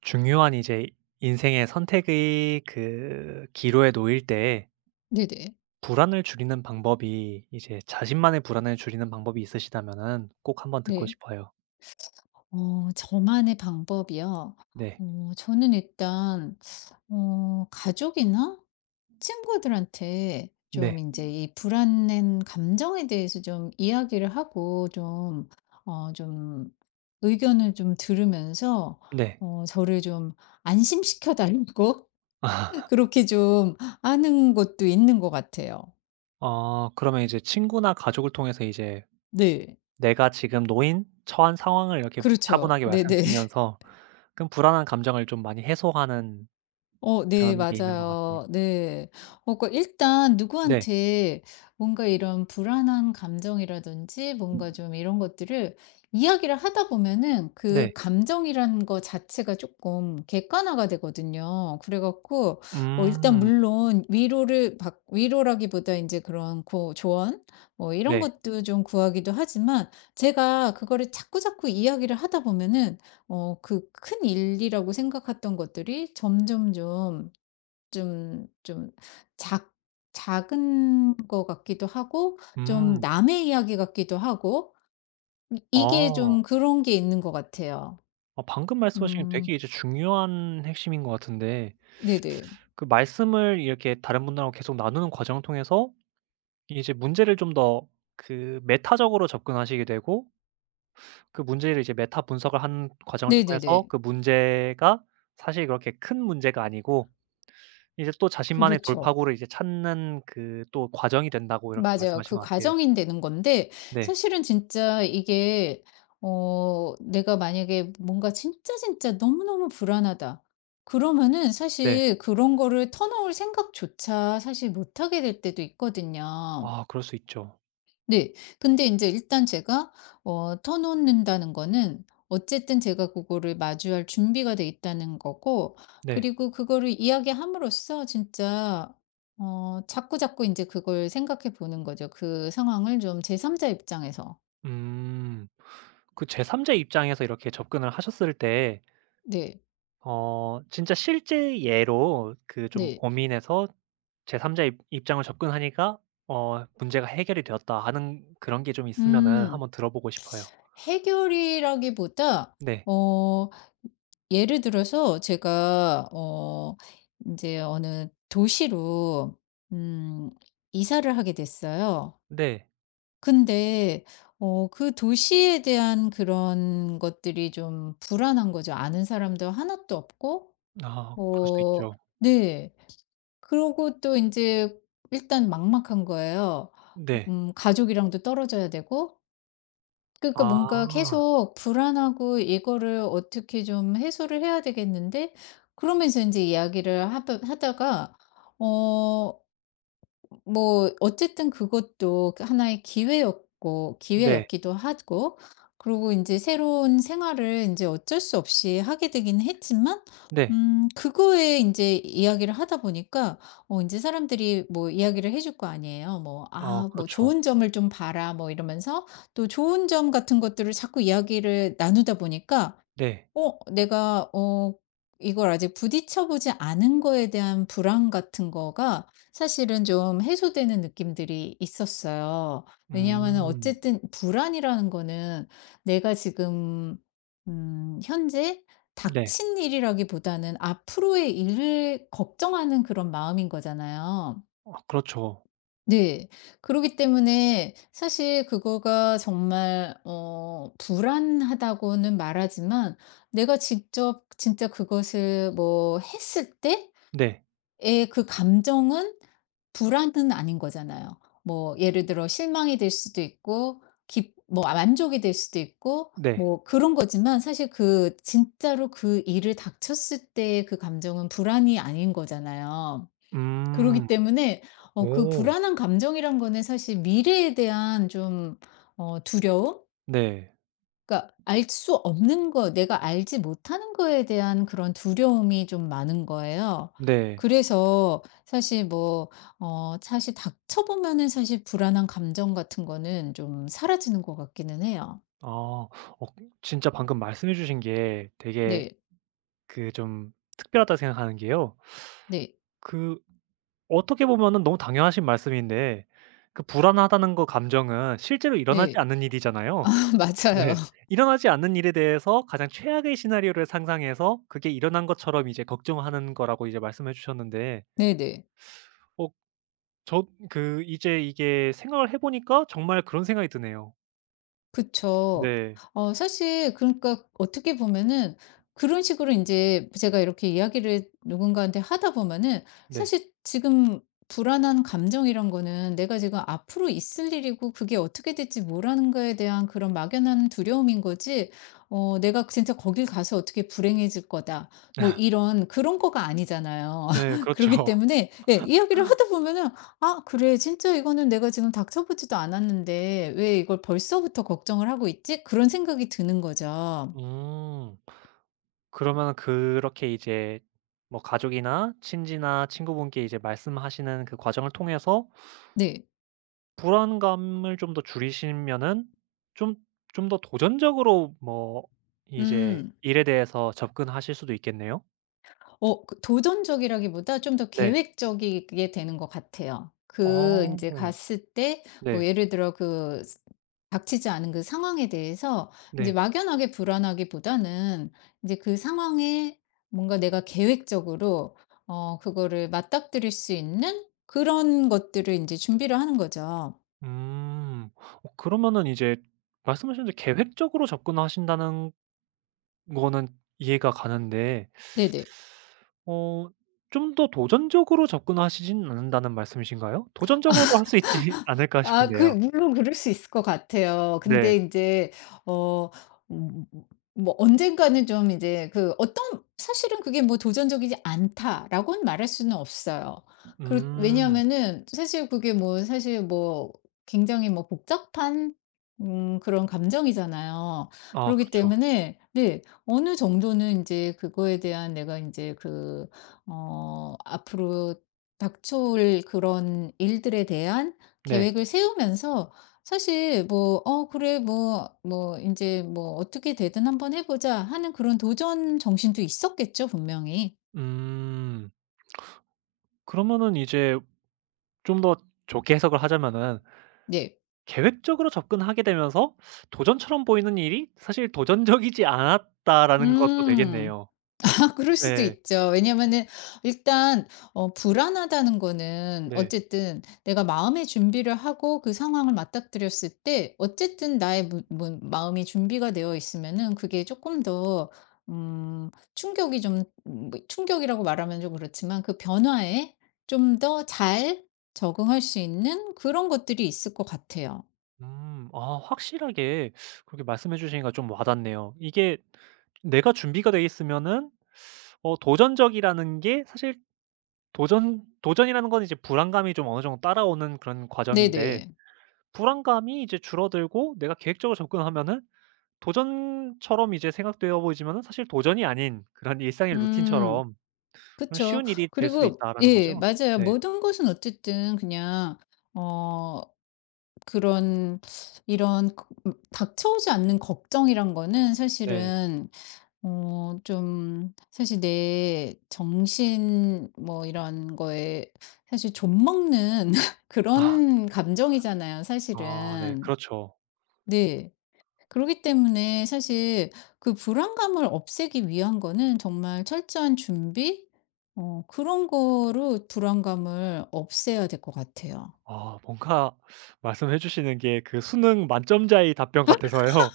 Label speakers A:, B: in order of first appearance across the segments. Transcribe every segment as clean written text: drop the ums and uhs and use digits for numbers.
A: 중요한 이제 인생의 선택의 그 기로에 놓일 때
B: 네네.
A: 불안을 줄이는 방법이 이제 자신만의 불안을 줄이는 방법이 있으시다면은 꼭 한번 듣고
B: 네.
A: 싶어요.
B: 저만의 방법이요?
A: 네.
B: 저는 일단 가족이나 친구들한테 좀
A: 네.
B: 이제 이 불안한 감정에 대해서 좀 이야기를 하고 좀 의견을 좀 들으면서
A: 네.
B: 저를 좀 안심시켜 달라고 그렇게 좀 하는 것도 있는 것 같아요.
A: 그러면 이제 친구나 가족을 통해서 이제
B: 네.
A: 내가 지금 놓인 처한 상황을 이렇게
B: 그렇죠.
A: 차분하게
B: 네네.
A: 말씀드리면서 그럼 불안한 감정을 좀 많이 해소하는
B: 네
A: 그런 게 있는 것 같아요.
B: 맞아요. 네. 그 일단
A: 네.
B: 누구한테 뭔가 이런 불안한 감정이라든지 뭔가 좀 이런 것들을 이야기를 하다 보면은
A: 네.
B: 그 감정이라는 거 자체가 조금 객관화가 되거든요. 그래 갖고 일단
A: 음.
B: 물론 위로를 받 위로라기보다 이제 그런 고 조언 뭐 이런
A: 네.
B: 것도 좀 구하기도 하지만 제가 그거를 자꾸자꾸 이야기를 하다 보면은 그 큰 일이라고 생각했던 것들이 점점 좀 좀 좀 작 작은 것 같기도 하고 좀
A: 음.
B: 남의 이야기 같기도 하고 이 이게 좀
A: 어.
B: 그런 게 있는 것 같아요.
A: 방금 말씀하신 게
B: 음
A: 되게 이제 중요한 핵심인 것 같은데
B: 네네.
A: 그 말씀을 이렇게 다른 분들하고 계속 나누는 과정을 통해서 이제 문제를 좀 더 그 메타적으로 접근하시게 되고 그 문제를 이제 메타 분석을 한 과정을 통해서
B: 네네네.
A: 그 문제가 사실 그렇게 큰 문제가 아니고 이제 또 자신만의
B: 그렇죠.
A: 돌파구를 이제 찾는 그 또 과정이 된다고 이렇게
B: 맞아요.
A: 말씀하신
B: 그
A: 것 같아요.
B: 과정이 되는 건데
A: 네.
B: 사실은 진짜 이게 내가 만약에 뭔가 진짜 진짜 너무너무 불안하다. 그러면은
A: 네.
B: 사실 그런 거를 터놓을 생각조차 사실 못하게 될 때도 있거든요.
A: 아 그럴 수 있죠.
B: 네. 근데 인제 일단 제가 터 놓는다는 거는 어쨌든 제가 그거를 마주할 준비가 돼 있다는 거고,
A: 네.
B: 그리고 그거를 이야기함으로써 진짜 자꾸자꾸 인제 그걸 생각해 보는 거죠, 그 상황을 좀 제 3자 입장에서.
A: 음. 그 제 3자의 입장에서 이렇게 접근을 하셨을 때
B: 네.
A: 진짜 실제 예로 그 좀
B: 네.
A: 고민해서 제3 자 입장을 접근하니까 '문제가 해결이 되었다.' 하는 그런 게 좀 있으면은
B: 음.
A: 한번 들어보고 싶어요.
B: 해결이라기보다
A: 네.
B: 어 예를 들어서 제가 인제 어느 도시로 음 이사를 하게 됐어요.
A: 네.
B: 근데 그 도시에 대한 그런 것들이 좀 불안한 거죠. 아는 사람도 하나도 없고.
A: 아 그럴 수
B: 어
A: 있죠.
B: 네. 그러고 또 인제 일단 막막한 거예요.
A: 네.
B: 가족이랑도 떨어져야 되고, 그러니까 뭔가
A: 아.
B: 계속 불안하고 이거를 어떻게 좀 해소를 해야 되겠는데, 그러면서 이제 이야기를 하다가 어 뭐 어쨌든 그것도 그 하나의 기회였고
A: 네.
B: 기회였기도 하고, 그리고 인제 새로운 생활을 인제 어쩔 수 없이 하게 되긴 했지만
A: 네.
B: 그거에 인제 이야기를 하다 보니까 인제 사람들이 뭐 이야기를 해줄 거 아니에요. 뭐
A: 아
B: "아 뭐
A: 그렇죠.
B: 좋은 점을 좀 봐라." 뭐 이러면서 또 좋은 점 같은 것들을 자꾸 이야기를 나누다 보니까
A: 네.
B: 어 내가 어 이걸 아직 부딪혀 보지 않은 거에 대한 불안 같은 거가 사실은 좀 해소되는 느낌들이 있었어요. 왜냐하면은
A: 음.
B: 어쨌든 불안이라는 거는 내가 지금 현재
A: 네.
B: 닥친 일이라기보다는 앞으로의 일을 걱정하는 그런 마음인 거잖아요.
A: 아 그렇죠.
B: 네. 그러기 때문에 사실 그거가 정말 불안하다고는 말하지만 내가 직접 진짜 그것을 뭐 했을
A: 네.
B: 때의 그 감정은 불안은 아닌 거잖아요. 뭐 예를 들어 실망이 될 수도 있고 기 뭐 만족이 될 수도 있고
A: 네.
B: 뭐 그런 거지만, 사실 그 진짜로 그 일을 닥쳤을 때의 그 감정은 불안이 아닌 거잖아요.
A: 음.
B: 그러기 때문에 그
A: 오.
B: 불안한 감정이란 거는 사실 미래에 대한 좀 두려움?
A: 네.
B: 그러니까 알 수 없는 거, 내가 알지 못하는 거에 대한 그런 두려움이 좀 많은 거예요.
A: 네.
B: 그래서 사실 사실 닥쳐 보면은 사실 불안한 감정 같은 거는 좀 사라지는 것 같기는 해요.
A: 아. 진짜 방금 말씀해 주신 게 되게
B: 네.
A: 그 좀 특별하다고 생각하는 게요.
B: 네.
A: 그 어떻게 보면은 너무 당연하신 말씀인데 그 불안하다는 거 감정은 실제로
B: 네.
A: 일어나지 않는 일이잖아요.
B: 맞아요.
A: 네. 일어나지 않는 일에 대해서 가장 최악의 시나리오를 상상해서 그게 일어난 것처럼 이제 걱정하는 거라고 이제 말씀해 주셨는데
B: 네네.
A: 어 저 그 이제 이게 생각을 해 보니까 정말 그런 생각이 드네요.
B: 그쵸.
A: 네.
B: 사실 그러니까 어떻게 보면은 그런 식으로 이제 제가 이렇게 이야기를 누군가한테 하다 보면은
A: 네.
B: 사실 지금 불안한 감정이란 거는 내가 지금 앞으로 있을 일이고, 그게 어떻게 될지 모르는 거에 대한 그런 막연한 두려움인 거지, '내가 진짜 거길 가서 어떻게 불행해질 거다.' 뭐 이런 그런 거가 아니잖아요.
A: 예
B: 그러기
A: 그렇죠.
B: 때문에 예 이야기를 하다 보면은 아 그래. 진짜 이거는 내가 지금 닥쳐보지도 않았는데 왜 이걸 벌써부터 걱정을 하고 있지? 그런 생각이 드는 거죠.
A: 음. 그러면 그렇게 이제 뭐 가족이나 친지나 친구분께 이제 말씀하시는 그 과정을 통해서
B: 네.
A: 불안감을 좀 더 줄이시면은 좀 좀 더 도전적으로 뭐 이제
B: 음.
A: 일에 대해서 접근하실 수도 있겠네요?
B: 그 도전적이라기보다 좀 더
A: 네.
B: 계획적이게 되는 것 같아요. 그 이
A: 어.
B: 제 갔을 때 뭐
A: 네.
B: 예를 들어 그 스 닥치지 않은 그 상황에 대해서 이제
A: 네.
B: 막연하게 불안하기보다는 이제 그 상황에 뭔가 내가 계획적으로 그거를 맞닥뜨릴 수 있는 그런 것들을 이제 준비를 하는 거죠.
A: 음. 그러면은 이제 말씀하신 대로 계획적으로 접근하신다는 거는 이해가 가는데
B: 네네.
A: 어 좀 더 도전적으로 접근하시진 않는다는 말씀이신가요? 도전적으로도 할 수 있지 않을까
B: 아 그
A: 싶은데요.
B: 물론 그럴 수 있을 것 같아요.
A: 네.
B: 근데 이제 어 음 뭐 언젠가는 좀 이제 그 어떤 사실은 그게 뭐 '도전적이지 않다.'라고는 말할 수는 없어요. 그
A: 음.
B: 왜냐하면은 사실 그게 뭐 사실 뭐 굉장히 뭐 복잡한 그런 감정이잖아요.
A: 아
B: 그러기
A: 그렇죠.
B: 때문에 네 어느 정도는 이제 그거에 대한 내가 이제 앞으로 닥쳐올 그런 일들에 대한
A: 네.
B: 계획을 세우면서 사실 뭐 '어 그래 뭐 뭐 이제 뭐 어떻게 되든 한번 해 보자.' 하는 그런 도전 정신도 있었겠죠 분명히.
A: 음. 그러면은 이제 좀 더 좋게 해석을 하자면은
B: 네.
A: 계획적으로 접근하게 되면서 도전처럼 보이는 일이 사실 도전적이지 않았다라는 것도
B: 음.
A: 되겠네요.
B: 그럴 수도
A: 네.
B: 있죠. 왜냐면은 일단 불안하다는 거는
A: 네.
B: 어쨌든 내가 마음의 준비를 하고 그 상황을 맞닥뜨렸을 때 어쨌든 나의 무 뭐 마음이 준비가 되어 있으면은 그게 조금 더 음 충격이 좀 뭐 충격이라고 말하면 좀 그렇지만 그 변화에 좀 더 잘 적응할 수 있는 그런 것들이 있을 것 같아요.
A: 음. 아 확실하게 그렇게 말씀해 주시니까 좀 와닿네요. 이게 내가 준비가 돼 있으면은 도전적이라는 게 사실 도전이라는 건 이제 불안감이 좀 어느 정도 따라오는 그런 과정인데
B: 네네.
A: 불안감이 이제 줄어들고 내가 계획적으로 접근하면은 도전처럼 이제 생각되어 보이지만은 사실 도전이 아닌 그런 일상의
B: 음.
A: 루틴처럼 그런
B: 그쵸.
A: '쉬운 일이 될 수도
B: 그리고
A: 있다.'라는
B: 예
A: 거죠?
B: 맞아요.
A: 네.
B: 모든 것은 어쨌든 그냥 어 그런 이런 거, 닥쳐오지 않는 걱정이란 거는
A: 네.
B: 사실은 좀 사실 내 정신 뭐 이런 거에 사실 좀먹는
A: 아.
B: 그런 감정이잖아요
A: 아 네.
B: 사실은.
A: 그렇죠.
B: 네. 그러기 때문에 사실 그 불안감을 없애기 위한 거는 정말 철저한 준비? 어, 그런 거로 불안감을 없애야 될 것 같아요.
A: 아 뭔가 말씀해 주시는 게 그 수능 만점자의 답변 같아서요.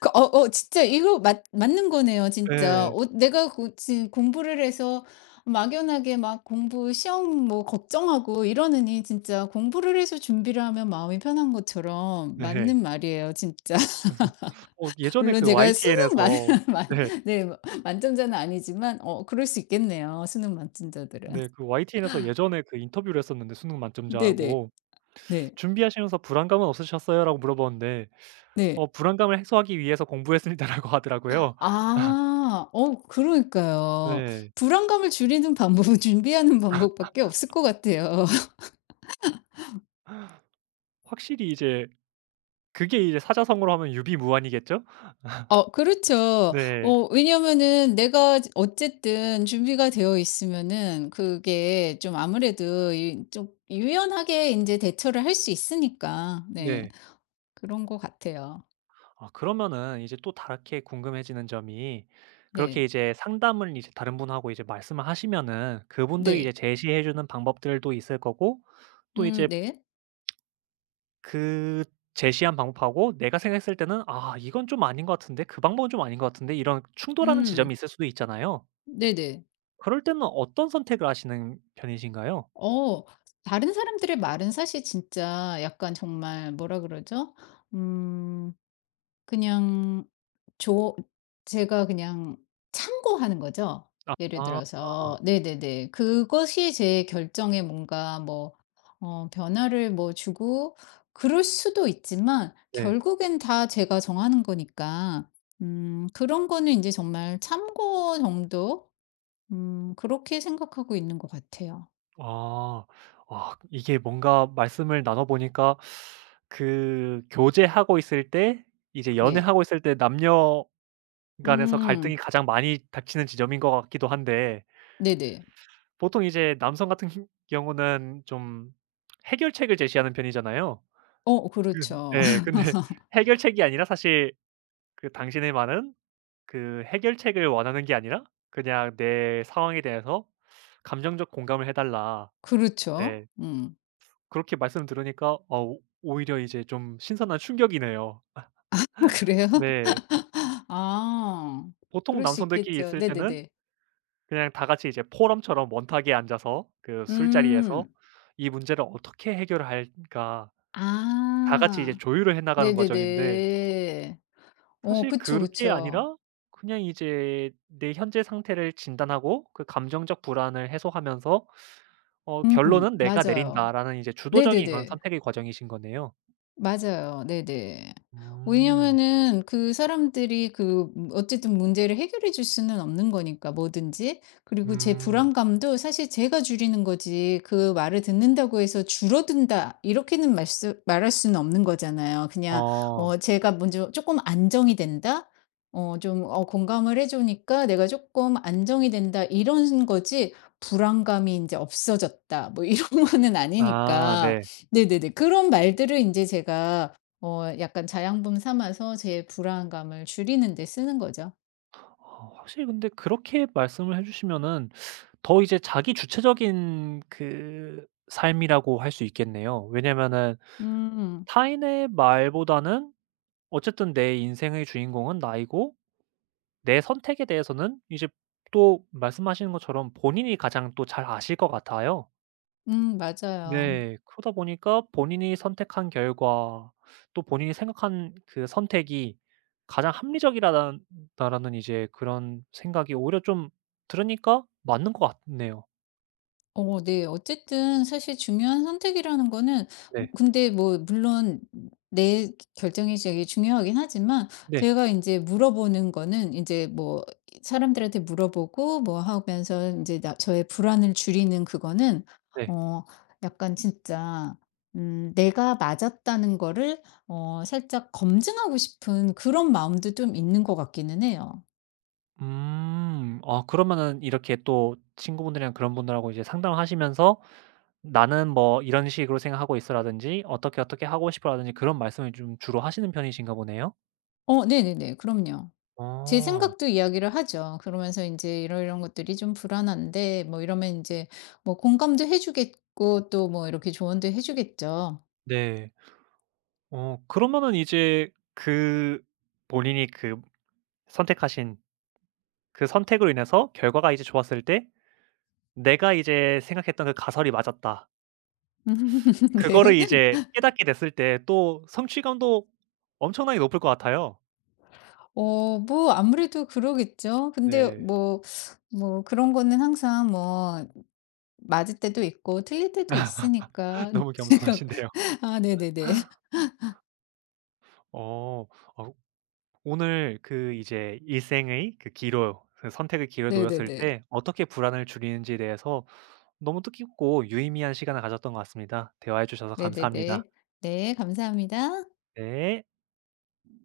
B: 진짜 이거 맞는 거네요, 진짜.
A: 네.
B: 지금 공부를 해서 막연하게 막 공부, 시험 뭐 걱정하고 이러느니 진짜 공부를 해서 준비를 하면 마음이 편한 것처럼,
A: 네.
B: 맞는 말이에요, 진짜.
A: 그래서 예전에
B: 물론
A: 그
B: 제가 수능
A: YTN에서
B: 만 만
A: 네.
B: 네 만점자는 아니지만 그럴 수 있겠네요, 수능 만점자들은.
A: 네. 그 YTN에서 예전에 그 인터뷰를 했었는데 수능
B: 네네.
A: 만점자하고
B: 네.
A: "준비하시면서 불안감은 없으셨어요?"라고 물어봤는데
B: 네.
A: "어 불안감을 해소하기 위해서 공부했습니다."라고 하더라고요.
B: 아. 그러니까요.
A: 네.
B: 불안감을 줄이는 방법은 준비하는 방법밖에 없을 것 같아요.
A: 확실히 이제 그게 이제 사자성어로 하면 유비무환이겠죠?
B: 그렇죠.
A: 네.
B: 왜냐면은 내가 어쨌든 준비가 되어 있으면은 그게 좀 아무래도 이 좀 유연하게 이제 대처를 할 수 있으니까. 네.
A: 네.
B: 그런 것 같아요.
A: 아 그러면은 이제 또 다르게 궁금해지는 점이 그렇게
B: 네.
A: 이제 상담을 이제 다른 분하고 이제 말씀을 하시면은 그분들이
B: 네.
A: 이제 제시해 주는 방법들도 있을 거고 또 이제
B: 네.
A: 그 제시한 방법하고 내가 생각했을 때는 '아 이건 좀 아닌 것 같은데. 그 방법은 좀 아닌 것 같은데.' 이런 충돌하는 지점이
B: 음.
A: 있을 수도 있잖아요.
B: 네네.
A: 그럴 때는 어떤 선택을 하시는 편이신가요?
B: 어 다른 사람들의 말은 사실 진짜 약간 정말 뭐라 그러죠? 음 그냥 조 제가 그냥 참고하는 거죠. 예를
A: 아
B: 들어서 네네네. 그것이 제 결정에 뭔가 뭐 변화를 뭐 주고 그럴 수도 있지만
A: 네.
B: 결국엔 다 제가 정하는 거니까 그런 거는 이제 정말 참고 정도? 그렇게 생각하고 있는 것 같아요.
A: 아. 아 이게 뭔가 말씀을 나눠 보니까 그 교제하고 있을 때 이제
B: 네.
A: 연애하고 있을 때 남녀 간에서
B: 음
A: 갈등이 가장 많이 닥치는 지점인 것 같기도 한데
B: 네네.
A: 보통 이제 남성 같은 경우는 좀 해결책을 제시하는 편이잖아요. 그
B: 그렇죠.
A: 네, 근데 해결책이 아니라 사실 그 당신의 말은 그 해결책을 원하는 게 아니라 그냥 내 상황에 대해서 감정적 공감을 해 달라.
B: 그렇죠.
A: 네.
B: 음.
A: 그렇게 말씀 들으니까 어 오 오히려 이제 좀 신선한 충격이네요.
B: 그래요?
A: 네.
B: 아.
A: 보통
B: 그럴 수
A: 남성들끼리
B: 있겠죠.
A: 있을 때는
B: 네네네.
A: 그냥 다 같이 이제 포럼처럼 원탁에 앉아서 그 술자리에서
B: 음.
A: 이 문제를 어떻게 해결을 할까 다 같이 이제
B: 아.
A: 조율을 해 나가는 과정인데
B: 네네네.
A: 사실
B: 그쵸,
A: 그게
B: 그쵸.
A: 아니라 그냥 이제 내 현재 상태를 진단하고 그 감정적 불안을 해소하면서 '결론은 내가
B: 맞아요.
A: 내린다.'라는 이제 주도적인 그런
B: 네네네.
A: 선택의 과정이신 거네요.
B: 맞아요. 네네.
A: 음.
B: 왜냐면은 그 사람들이 어쨌든 문제를 해결해 줄 수는 없는 거니까 뭐든지. 그리고 제
A: 음.
B: 불안감도 사실 제가 줄이는 거지, 그 말을 듣는다고 해서 "줄어든다." 이렇게는 말쓰 말할 수는 없는 거잖아요. 그냥
A: 아.
B: 제가 먼저 조금 안정이 된다? 공감을 해 주니까 내가 조금 안정이 된다 이런 거지 불안감이 이제 없어졌다 뭐 이런 거는
A: 아
B: 아니니까.
A: 네.
B: 네네네. 그런 말들을 인제 제가 약간 자양분 삼아서 제 불안감을 줄이는 데 쓰는 거죠.
A: 확실히 근데 그렇게 말씀을 해 주시면은 더 이제 자기 주체적인 그 삶이라고 할 수 있겠네요. 왜냐면은
B: 음.
A: 타인의 말보다는 어쨌든 내 인생의 주인공은 나이고 내 선택에 대해서는 이제 또 말씀하시는 것처럼 본인이 가장 또 잘 아실 것 같아요.
B: 맞아요.
A: 네. 그러다 보니까 본인이 선택한 결과 또 본인이 생각한 그 선택이 가장 합리적이라는 다라는 이제 그런 생각이 오히려 좀 들으니까 맞는 것 같네요.
B: 어 네. 어쨌든 사실 중요한 선택이라는 거는,
A: 네.
B: 근데 뭐 물론 내 결정이 되게 중요하긴 하지만
A: 네.
B: 제가 이제 물어보는 거는 사람들한테 물어보고 뭐 하면서 이제 나 저의 불안을 줄이는 그거는
A: 네.
B: 어 약간 진짜 내가 맞았다는 거를 살짝 검증하고 싶은 그런 마음도 좀 있는 것 같기는 해요.
A: 음. 아 그러면은 이렇게 또 친구분들이랑 그런 분들하고 이제 상담을 하시면서 "나는 뭐 이런 식으로 생각하고 있어."라든지 "어떻게, 어떻게 하고 싶어."라든지 그런 말씀을 좀 주로 하시는 편이신가 보네요.
B: 어 네네네. 그럼요. 제
A: 어.
B: 생각도 이야기를 하죠. 그러면서 이제 이런 것들이 좀 불안한데." 뭐 이러면 이제 뭐 공감도 해 주겠고 또 뭐 이렇게 조언도 해 주겠죠.
A: 네. 그러면은 이제 그 본인이 그 선택하신 그 선택으로 인해서 결과가 이제 좋았을 때 '내가 이제 생각했던 그 가설이 맞았다.' 그거를
B: 네.
A: 이제 깨닫게 됐을 때 또 성취감도 엄청나게 높을 것 같아요.
B: 뭐 아무래도 그러겠죠. 근데
A: 네.
B: 뭐 그런 거는 항상 뭐 맞을 때도 있고 틀릴 때도 있으니까.
A: 너무 겸손하신데요.
B: 아 네네네.
A: 어. 어 오늘 그 이제 일생의 그 기로 그 선택의 기로에 놓였을
B: 네네네.
A: 때 어떻게 불안을 줄이는지에 대해서 너무 뜻깊고 유의미한 시간을 가졌던 것 같습니다. 대화해 주셔서 감사합니다.
B: 네네네. 네 감사합니다.
A: 네.